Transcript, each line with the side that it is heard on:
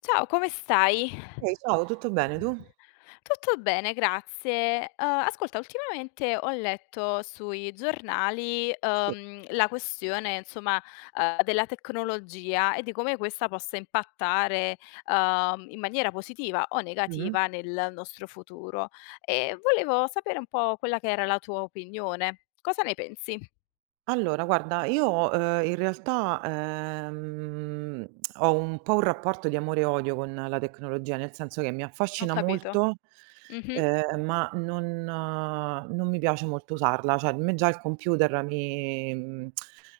left: Ciao, come stai?
right: Ehi, ciao, tutto bene, tu?
left: Tutto bene, grazie. Ascolta, ultimamente ho letto sui giornali,
right: Sì.
left: la questione, insomma, della tecnologia e di come questa possa impattare, in maniera positiva o
right: Mh-mh.
left: negativa nel nostro futuro. E volevo sapere un po' quella che era la tua opinione. Cosa ne pensi?
right: Allora guarda, io, in realtà, ho un po' un rapporto di amore e odio con la tecnologia, nel senso che mi
left: Ho
right: affascina
left: capito.
right: molto,
left: Mh-mh.
right: ma non mi piace molto usarla, cioè a me già il computer mi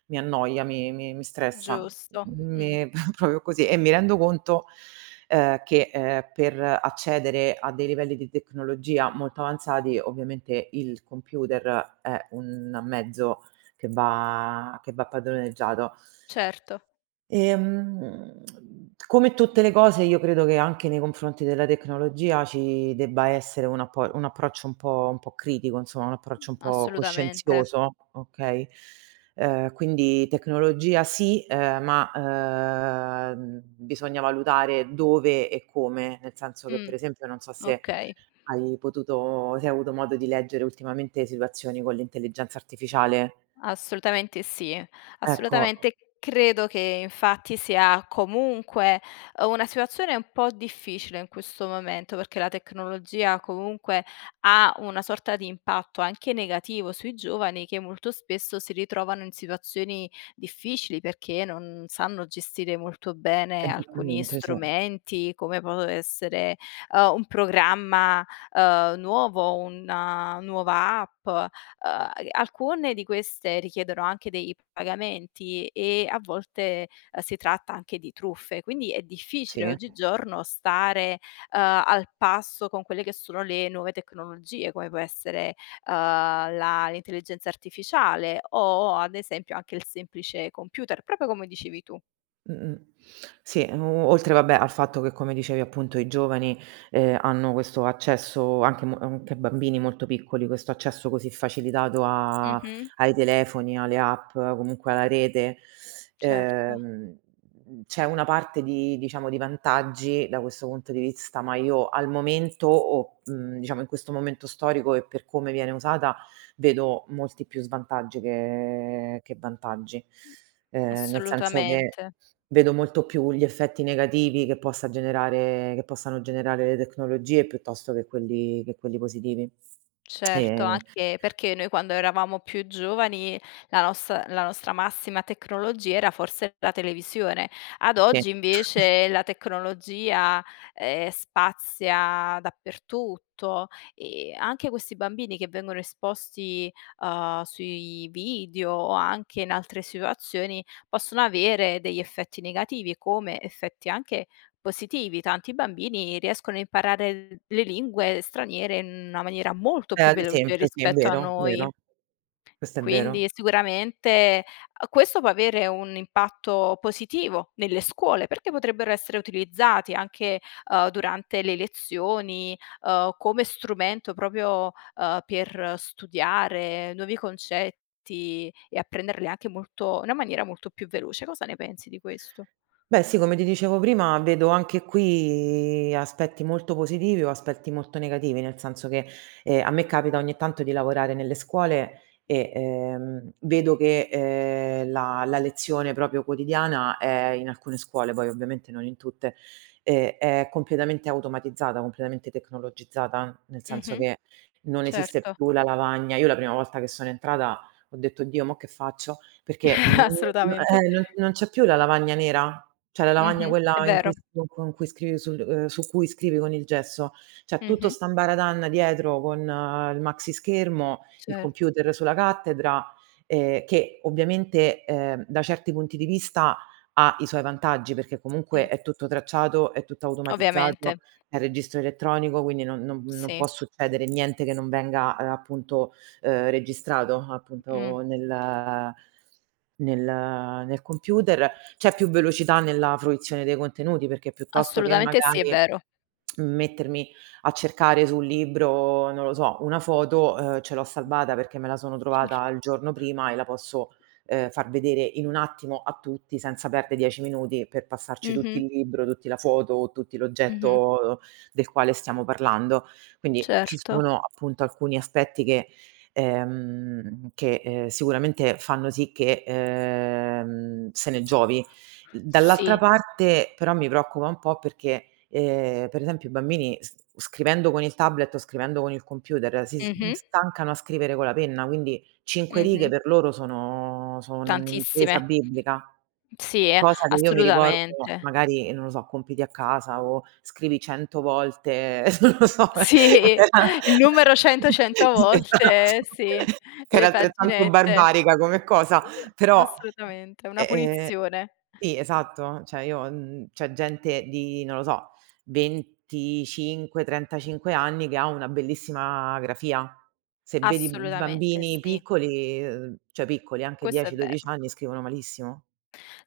right: mi annoia, mi stressa,
left: Giusto. Mh.
right: mi proprio così, e mi rendo conto, che, per accedere a dei livelli di tecnologia molto avanzati, ovviamente il computer è un mezzo che va padroneggiato.
left: Certo.
right: Ehm, come tutte le cose io credo che anche nei confronti della tecnologia ci debba essere un approccio un po' critico, insomma, un approccio un po'
left: Assolutamente.
right: coscienzioso, okay? Quindi tecnologia sì, ma, bisogna valutare dove e come, nel senso che per
left: Mh.
right: esempio non so se
left: Okay,
right: hai potuto se hai avuto modo di leggere ultimamente situazioni con l'intelligenza artificiale.
left: assolutamente sì.
right: Ecco.
left: Assolutamente credo che infatti sia comunque, una situazione un po' difficile in questo momento, perché la tecnologia comunque ha una sorta di impatto anche negativo sui giovani che molto spesso si ritrovano in situazioni difficili perché non sanno gestire molto bene alcuni
right: Esattamente, sì.
left: strumenti, come può essere, un programma, nuovo, una nuova app. Alcune di queste richiedono anche dei pagamenti e a volte, si tratta anche di truffe, quindi è difficile
right: Sì.
left: oggigiorno stare, al passo con quelle che sono le nuove tecnologie, come può essere, la l'intelligenza artificiale o ad esempio anche il semplice computer, proprio come dicevi tu.
right: Mh-mh. Sì, o oltre vabbè al fatto che come dicevi appunto i giovani, hanno questo accesso anche bambini molto piccoli, questo accesso così facilitato a
left: Mh-mh,
right: ai telefoni, alle app, comunque alla rete,
left: certo.
right: ehm, c'è una parte di diciamo di vantaggi da questo punto di vista, ma io al momento diciamo in questo momento storico e per come viene usata, vedo molti più svantaggi che vantaggi. Nel senso che
left: Assolutamente.
right: vedo molto più gli effetti negativi che possano generare le tecnologie piuttosto che quelli positivi.
left: Certo,
right: Ehm,
left: anche perché noi quando eravamo più giovani la nostra massima tecnologia era forse la televisione. Ad
right: sì.
left: oggi invece la tecnologia, spazia dappertutto e anche questi bambini che vengono esposti, sui video o anche in altre situazioni possono avere degli effetti negativi, come effetti anche positivi. Tanti bambini riescono a imparare le lingue straniere in una maniera molto
right: Eh,
left: più
right: ad
left: veloce
right: esempio sì, è
left: rispetto a
right: vero,
left: noi.
right: vero. Questo è vero.
left: Quindi sicuramente a questo può avere un impatto positivo nelle scuole, perché potrebbero essere utilizzati anche, durante le lezioni, come strumento proprio, per studiare nuovi concetti e apprenderli anche molto in una maniera molto più veloce. Cosa ne pensi di questo?
right: Beh sì, come ti dicevo prima, vedo anche qui aspetti molto positivi o aspetti molto negativi, nel senso che, a me capita ogni tanto di lavorare nelle scuole e, vedo che, la lezione proprio quotidiana è in alcune scuole, poi ovviamente non in tutte, è completamente automatizzata, completamente tecnologizzata, nel senso
left: Mh-mh,
right: che non esiste
left: certo.
right: più la lavagna. Io la prima volta che sono entrata ho detto: "Oddio, mo che faccio?" Perché,
left: Assolutamente.
right: non c'è più la lavagna nera, cioè la lavagna
left: Mh-mh,
right: quella
left: è
right: in cui
left: vero.
right: s con cui scrivi sul su cui scrivi con il gesso. C'è tutto
left: Mh-mh.
right: 'sta ambaradanna dietro con il maxischermo, il
left: Certo.
right: computer sulla cattedra, che ovviamente, da certi punti di vista ha i suoi vantaggi, perché comunque
left: Mh.
right: è tutto tracciato, è tutto automatizzato,
left: Ovviamente,
right: è registro elettronico, quindi non può
left: sì.
right: succedere niente che non venga, appunto, registrato
left: Mh.
right: appunto nel nel nel computer. C'è più velocità nella fruizione dei contenuti, perché piuttosto che
left: Assolutamente sì, è
right: magari
left: vero.
right: mettermi a cercare sul libro, non lo so, una foto, ce l'ho
left: Mh,
right: salvata perché me la sono trovata
left: certo.
right: il giorno prima e la posso, far vedere in un attimo a tutti senza perde 10 minuti per passarci tutti
left: Mh-mh,
right: il libro, tutti la foto o tutti
left: mh-mh.
right: l'oggetto del quale stiamo parlando. Quindi ci
left: Certo.
right: sono appunto alcuni aspetti che sicuramente fanno sì che, se ne giovi. Dall'altra
left: Sì.
right: parte però mi preoccupa un po' perché, per esempio i bambini s scrivendo con il tablet o scrivendo con il computer
left: Mh-mh,
right: stancano a scrivere con la penna, quindi 5 righe
left: mh-mh.
right: per loro sono
left: Tantissime.
right: un'impresa biblica.
left: Sì,
right: Cosa che io mi ricordo
left: assolutamente.
right: magari, non lo so, compiti a casa o scrivi 100 volte, non lo so, che
left: Sì,
right: era,
left: il numero 100, 100 volte,
right: esatto,
left: sì,
right: che era
left: le
right: altrettanto
left: paginette.
right: barbarica come cosa, però
left: Assolutamente, una
right: e ehm
left: punizione.
right: sì, esatto. Cioè io c'è gente di, non lo so, 25, 35 anni che ha una bellissima grafia. Se vedi b
left: Assolutamente
right: bambini
left: sì,
right: piccoli, cioè piccoli, anche
left: questo è
right: 10, 12
left: vero.
right: anni, scrivono malissimo.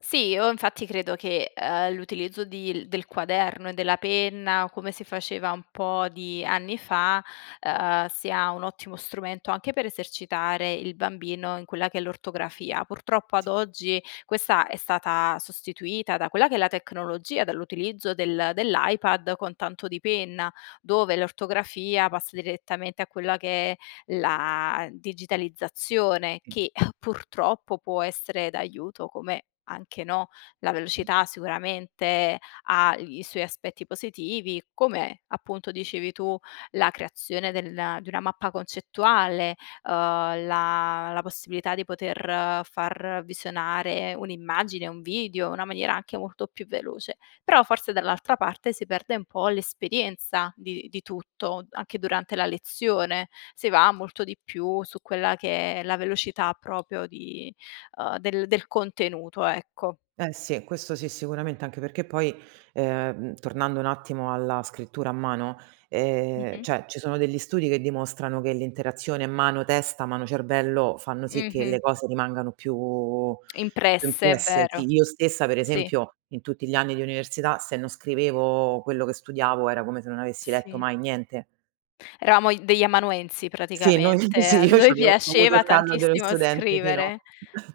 left: Sì, io infatti credo che, l'utilizzo di del quaderno e della penna, come si faceva un po' di anni fa, sia un ottimo strumento anche per esercitare il bambino in quella che è l'ortografia. Purtroppo ad
right: Sì.
left: oggi questa è stata sostituita da quella che è la tecnologia, dall'utilizzo dell'iPad con tanto di penna, dove l'ortografia passa direttamente a quella che è la digitalizzazione, che purtroppo può essere d'aiuto, come anche no. La velocità sicuramente ha i suoi aspetti positivi, come appunto dicevi tu, la creazione del di una mappa concettuale, uhm, la possibilità di poter far visionare un'immagine, un video, in una maniera anche molto più veloce. Però forse dall'altra parte si perde un po' l'esperienza di tutto, anche durante la lezione. Si va molto di più su quella che è la velocità proprio di del del contenuto, ecco.
right: Eh sì, questo sì sicuramente, anche perché poi, tornando un attimo alla scrittura a mano,
left: Mh-mh.
right: cioè ci sono degli studi che dimostrano che l'interazione mano-testa, mano-cervello fanno sì che le
left: Mh-mh.
right: cose rimangano più
left: Impresse, è
right: impresse. Sì,
left: vero.
right: io stessa per
left: Sì,
right: esempio in tutti gli anni di università se non scrivevo quello che studiavo era come se non avessi letto
left: sì.
right: mai niente.
left: Eravamo i degli amanuensi
right: Sì, noi
left: praticamente.
right: sì,
left: A
right: io
left: noi
right: c'avevo ho avuto
left: piaceva
right: il callo dello
left: tantissimo
right: studente fino
left: scrivere.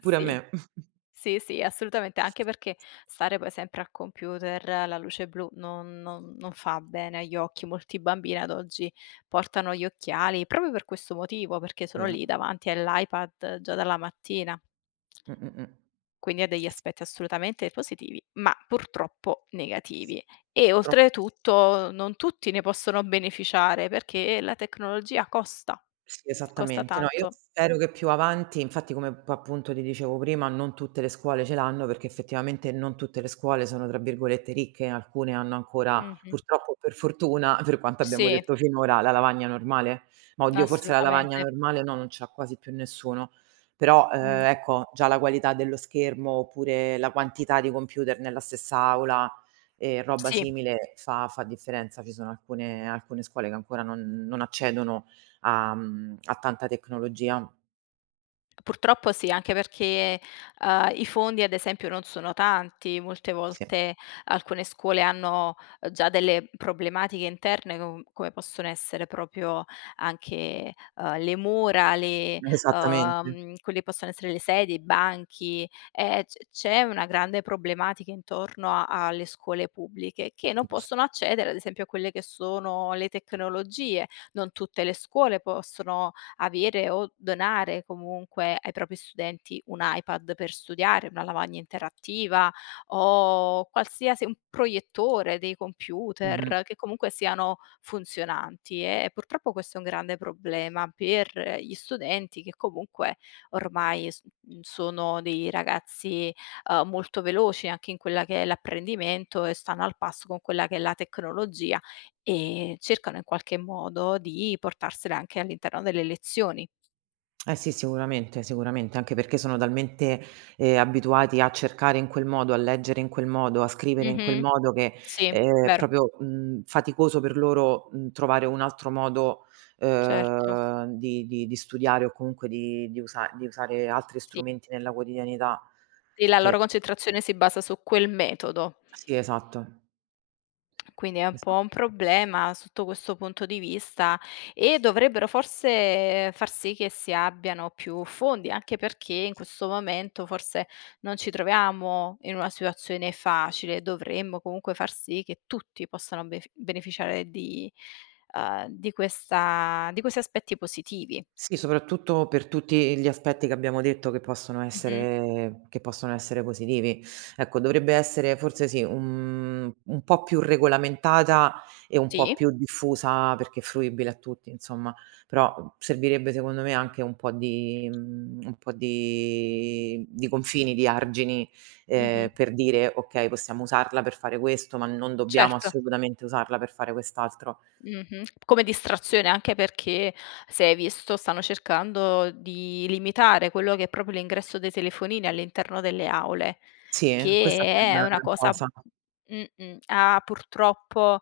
right: pure a me.
left: Sì, sì, assolutamente, anche perché stare poi sempre al computer, la luce blu non fa bene agli occhi. Molti bambini ad oggi portano gli occhiali proprio per questo motivo, perché sono
right: Vero.
left: lì davanti all'iPad già dalla mattina.
right: Mh, mh, mh.
left: Quindi ha degli aspetti assolutamente positivi, ma purtroppo
right: Sì.
left: negativi. E
right: Troppo.
left: oltretutto non tutti ne possono beneficiare, perché la tecnologia costa,
right: Sì,
left: costa
right: esattamente. No, io
left: tanto.
right: spero che più avanti infatti come p appunto ti dicevo prima, non tutte le scuole ce l'hanno perché effettivamente non tutte le scuole sono, tra virgolette, "ricche", alcune hanno ancora
left: Mh-mh.
right: purtroppo o per fortuna, per quanto abbiamo
left: Sì,
right: detto finora, la lavagna normale. Ma oddio, forse la lavagna
left: assolutamente.
right: normale no, non ce l'ha quasi più nessuno. Però,
left: Mh.
right: ecco, già la qualità dello schermo oppure la quantità di computer nella stessa aula e roba
left: Sì.
right: simile fa differenza. Ci sono alcune scuole che ancora non accedono a tanta tecnologia.
left: Purtroppo sì, anche perché, i fondi ad esempio non sono tanti, molte
right: Sì,
left: volte alcune scuole hanno già delle problematiche interne come possono essere proprio anche, le mura, le
right: esattamente.
left: quelle che possono essere le sedie, i banchi, c'è una grande problematica intorno a alle scuole pubbliche che non possono accedere ad esempio a quelle che sono le tecnologie. Non tutte le scuole possono avere o donare comunque ai propri studenti un iPad per studiare, una lavagna interattiva o qualsiasi un proiettore, dei
right: Mh-mh.
left: computer che comunque siano funzionanti e purtroppo questo è un grande problema per gli studenti che comunque ormai sono dei ragazzi, molto veloci anche in quella che è l'apprendimento e stanno al passo con quella che è la tecnologia e cercano in qualche modo di portarsele anche all'interno delle lezioni.
right: Eh sì, sicuramente, sicuramente, anche perché sono talmente, abituati a cercare in quel modo, a leggere in quel modo, a scrivere in quel
left: Mh-mh.
right: modo che
left: Sì,
right: è
left: vero,
right: proprio, faticoso per loro, trovare un altro modo,
left: certo.
right: di di studiare o comunque di usa di usare altri
left: Sì,
right: strumenti nella quotidianità
left: sì, la
right: che
left: loro concentrazione si basa su quel metodo.
right: sì, esatto,
left: Quindi è un po'
right: esa
left: un problema sotto questo punto di vista e dovrebbero forse far sì che si abbiano più fondi, anche perché in questo momento forse non ci troviamo in una situazione facile, dovremmo comunque far sì che tutti possano beneficiare di questi aspetti positivi.
right: Sì, soprattutto per tutti gli aspetti che abbiamo detto
left: Mhm.
right: che possono essere positivi. Ecco, dovrebbe essere forse sì, un po' più regolamentata e un po'
left: Sì,
right: più diffusa perché fruibile a tutti insomma, però servirebbe secondo me anche un po' di un po' di confini, di argini,
left: mhm,
right: per dire: "Okay, possiamo usarla per fare questo, ma non dobbiamo
left: certo.
right: assolutamente usarla per fare quest'altro."
left: Mh-mh. Come distrazione, anche perché se hai visto stanno cercando di limitare quello che è proprio l'ingresso dei telefonini all'interno delle aule,
right: Sì, questa
left: che
right: sarebbe
left: è
right: una
left: una
right: gran
left: cosa
right: cosa.
left: mh-mh, ha purtroppo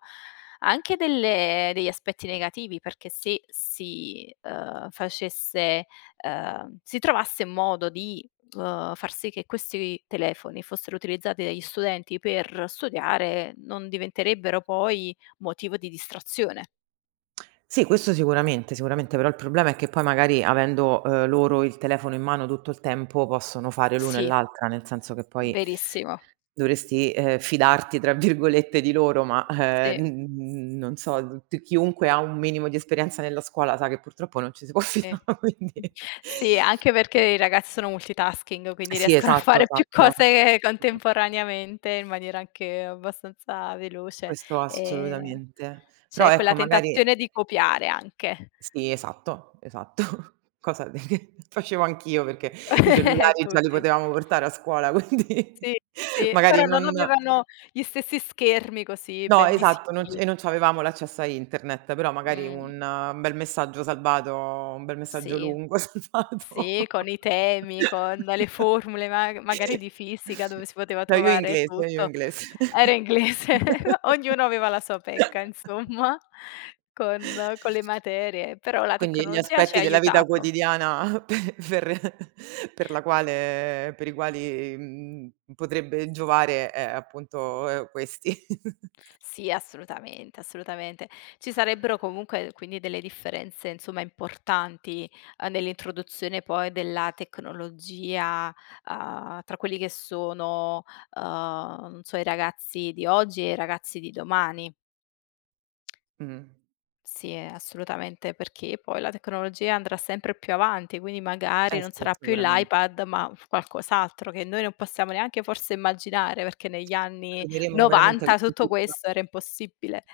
left: anche delle degli aspetti negativi, perché se si, facesse si trovasse modo di, far sì che questi telefoni fossero utilizzati dagli studenti per studiare, non diventerebbero poi motivo di distrazione.
right: Sì, questo sicuramente, sicuramente, però il problema è che poi magari avendo, loro il telefono in mano tutto il tempo possono fare l'uno e
left: Sì,
right: l'altra, nel senso che poi
left: verissimo.
right: dovresti, "fidarti" tra virgolette di loro, ma,
left: Sì,
right: n non so, t chiunque ha un minimo di esperienza nella scuola sa che purtroppo non ci si può
left: sì.
right: fidare, quindi.
left: Mh. Sì, anche perché i ragazzi sono multitasking, quindi
right: Sì,
left: riescono a
right: esatto,
left: fare più
right: esatto.
left: cose contemporaneamente in maniera anche abbastanza veloce.
right: Questo
left: Ehm,
right: assolutamente. Però
left: c'è quella
right: ecco magari.
left: tentazione di copiare anche
right: Sì, esatto, esatto. Cosa che facevo anch'io perché i cellulari già li
left: tutti.
right: potevamo portare a scuola, quindi
left: Sì, sì,
right: magari
left: però non
right: non,
left: avevano gli stessi schermi così
right: no,
left: ben
right: esatto, non c
left: visibili.
right: e non c'avevamo l'accesso a internet, però magari
left: Mh,
right: un bel messaggio salvato, un bel messaggio
left: sì.
right: lungo salvato.
left: Sì, con i temi, con le formule ma magari di fisica dove si poteva
right: No, io
left: trovare
right: inglese, io
left: tutto.
right: inglese.
left: Era inglese, ognuno aveva la sua pecca insomma con le materie, però la
right: Quindi gli
left: tecnologia ci ha
right: aspetti della vita
left: aiutato.
right: quotidiana pe per la quale per i quali, potrebbe giovare è appunto, questi.
left: Sì, assolutamente, assolutamente. Ci sarebbero comunque quindi delle differenze, insomma, importanti, nell'introduzione poi della tecnologia, tra quelli che sono, non so, i ragazzi di oggi e i ragazzi di domani.
right: Mh.
left: Sì, assolutamente, perché poi la tecnologia andrà sempre più avanti, quindi magari
right: Eh
left: non
right: sì,
left: sarà più
right: sicuramente.
left: l'iPad, ma f qualcos'altro che noi non possiamo neanche forse immaginare, perché negli anni
right: Arriveremo veramente con
left: '90
right: i
left: tutto
right: chip,
left: questo era impossibile.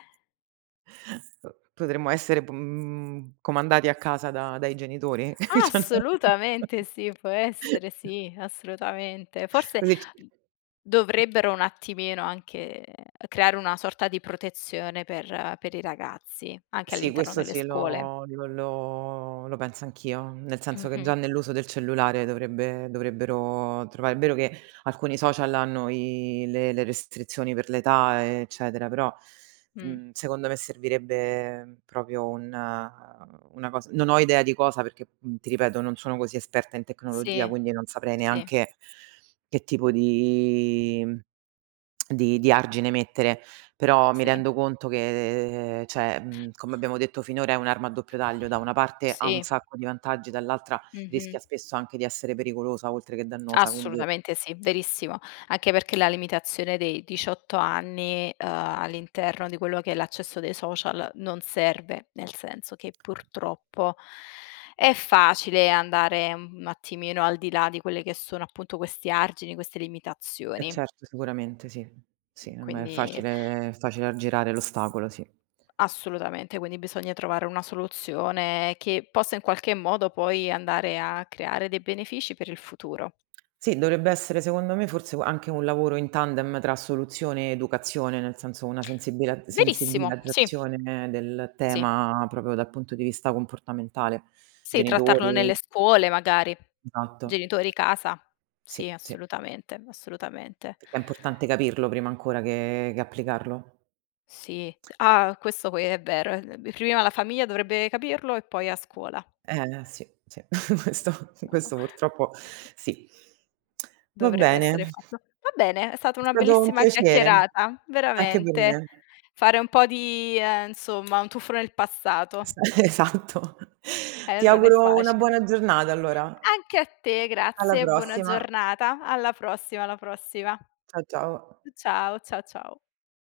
right: potremmo essere comandati a casa da dai genitori. Cioè no.
left: Assolutamente sì, può essere, sì, assolutamente. Forse
right: Così ci.
left: mhmm, dovrebbero un attimino anche creare una sorta di protezione per i ragazzi, anche
right: Sì,
left: all'interno
right: questo
left: delle
right: sì,
left: scuole.
right: lo penso anch'io, nel senso che
left: Mh-mh.
right: già nell'uso del cellulare dovrebbero trovare, è vero che alcuni social hanno i le restrizioni per l'età, eccetera, però,
left: Mh.
right: secondo me servirebbe proprio un una cosa, non ho idea di cosa, perché, ti ripeto, non sono così esperta in tecnologia,
left: Sì.
right: quindi non saprei
left: Sì,
right: neanche che tipo di di argine mettere, però mi
left: sì.
right: rendo conto che, come abbiamo detto finora è un'arma a doppio taglio, da una parte ha un
left: Sì.
right: sacco di vantaggi, dall'altra rischia
left: Mh-mh.
right: spesso anche di essere pericolosa oltre che dannosa, quindi
left: Assolutamente sì, verissimo. Anche perché la limitazione dei 18 anni, all'interno di quello che è l'accesso dei social non serve, nel senso che purtroppo è facile andare un attimino al di là di quelle che sono appunto questi argini, queste
right: eh
left: limitazioni.
right: certo, sicuramente sì. Sì, non è
left: Quindi
right: facile facile aggirare l'ostacolo, sì.
left: assolutamente, quindi bisogna trovare una soluzione che possa in qualche modo poi andare a creare dei benefici per il futuro.
right: Sì, dovrebbe essere secondo me forse anche un lavoro in tandem tra soluzione e educazione, nel senso una sensibila
left: Verissimo, sì,
right: sensibilizzazione del
left: sì.
right: tema proprio dal punto di vista comportamentale.
left: Sì, trattarlo
right: Genitori,
left: nelle scuole magari.
right: esatto.
left: Genitori casa. Sì,
right: Sì, sì,
left: assolutamente, assolutamente.
right: perché è importante capirlo prima ancora che applicarlo.
left: Sì. Ah, questo poi è vero. Prima la famiglia dovrebbe capirlo e poi a scuola.
right: Sì, sì, questo
left: No,
right: questo purtroppo sì. Va
left: dovrebbe
right: bene,
left: essere fatto. Va bene, è stata
right: è
left: una
right: stato un
left: bellissima
right: piacere
left: chiacchierata,
right: anche per
left: veramente.
right: me.
left: Fare un po' di insomma, un tuffo nel passato.
right: Es esatto. Ti
left: Non è
right: auguro una
left: facile.
right: buona giornata allora.
left: Anche a te,
right: Alla
left: grazie e buona
right: prossima.
left: giornata. Alla prossima, alla prossima.
right: Ciao, ciao.
left: Ciao, ciao, ciao.